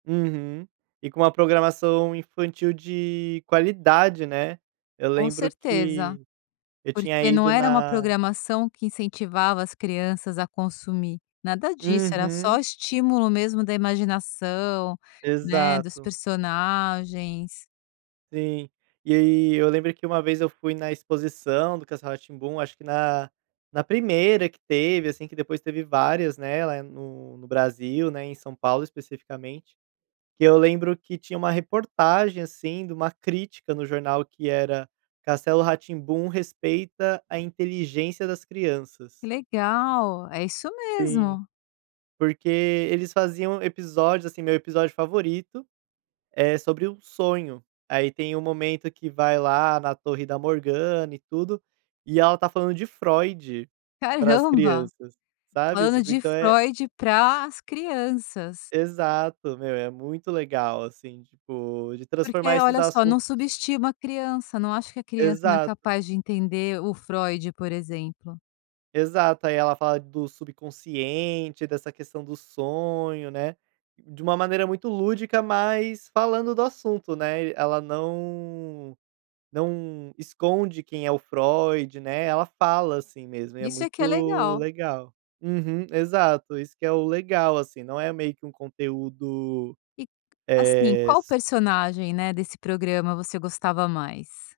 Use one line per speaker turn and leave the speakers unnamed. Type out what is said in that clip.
Uhum. E com uma programação infantil de qualidade, né. Eu
Com
lembro
certeza,
que eu tinha
porque não
ido
era uma
na
programação que incentivava as crianças a consumir. Nada disso, era
Uhum.
só estímulo mesmo da imaginação, né, dos
Exato.
personagens
Sim, e aí eu lembrei que uma vez eu fui na exposição do Castelo Ra-Tim-Bum acho que na na primeira que teve, assim, que depois teve várias, né, lá é no no Brasil, né, em São Paulo, especificamente. Que eu lembro que tinha uma reportagem, assim, de uma crítica no jornal que era: "Castelo Ra-Tim-Bum respeita a inteligência das crianças".
Legal, é isso
Sim.
mesmo.
Porque eles faziam episódios, assim, meu episódio favorito é sobre um sonho. Aí tem um momento que vai lá na torre da Morgana e tudo, e ela está falando de Freud, para as
Caramba,
crianças, sabe.
falando
Tipo
de
então é
Freud para as crianças.
Exato, meu, é muito legal, assim, tipo, de
Porque,
transformar esses
olha só,
assuntos
não subestima a criança, não acha que a criança não é
Exato.
capaz de entender o Freud, por exemplo.
Exato, aí ela fala do subconsciente, dessa questão do sonho, né, de uma maneira muito lúdica mas falando do assunto, né, eh, ela não não esconde quem é o Freud, né, ela fala, assim, mesmo e é
Isso é que é
muito
legal.
legal. Uhum, exato, isso que é o legal assim, não é meio que um conteúdo,
E, assim,
eh,
qual
si
personagem, né, desse programa você gostava mais?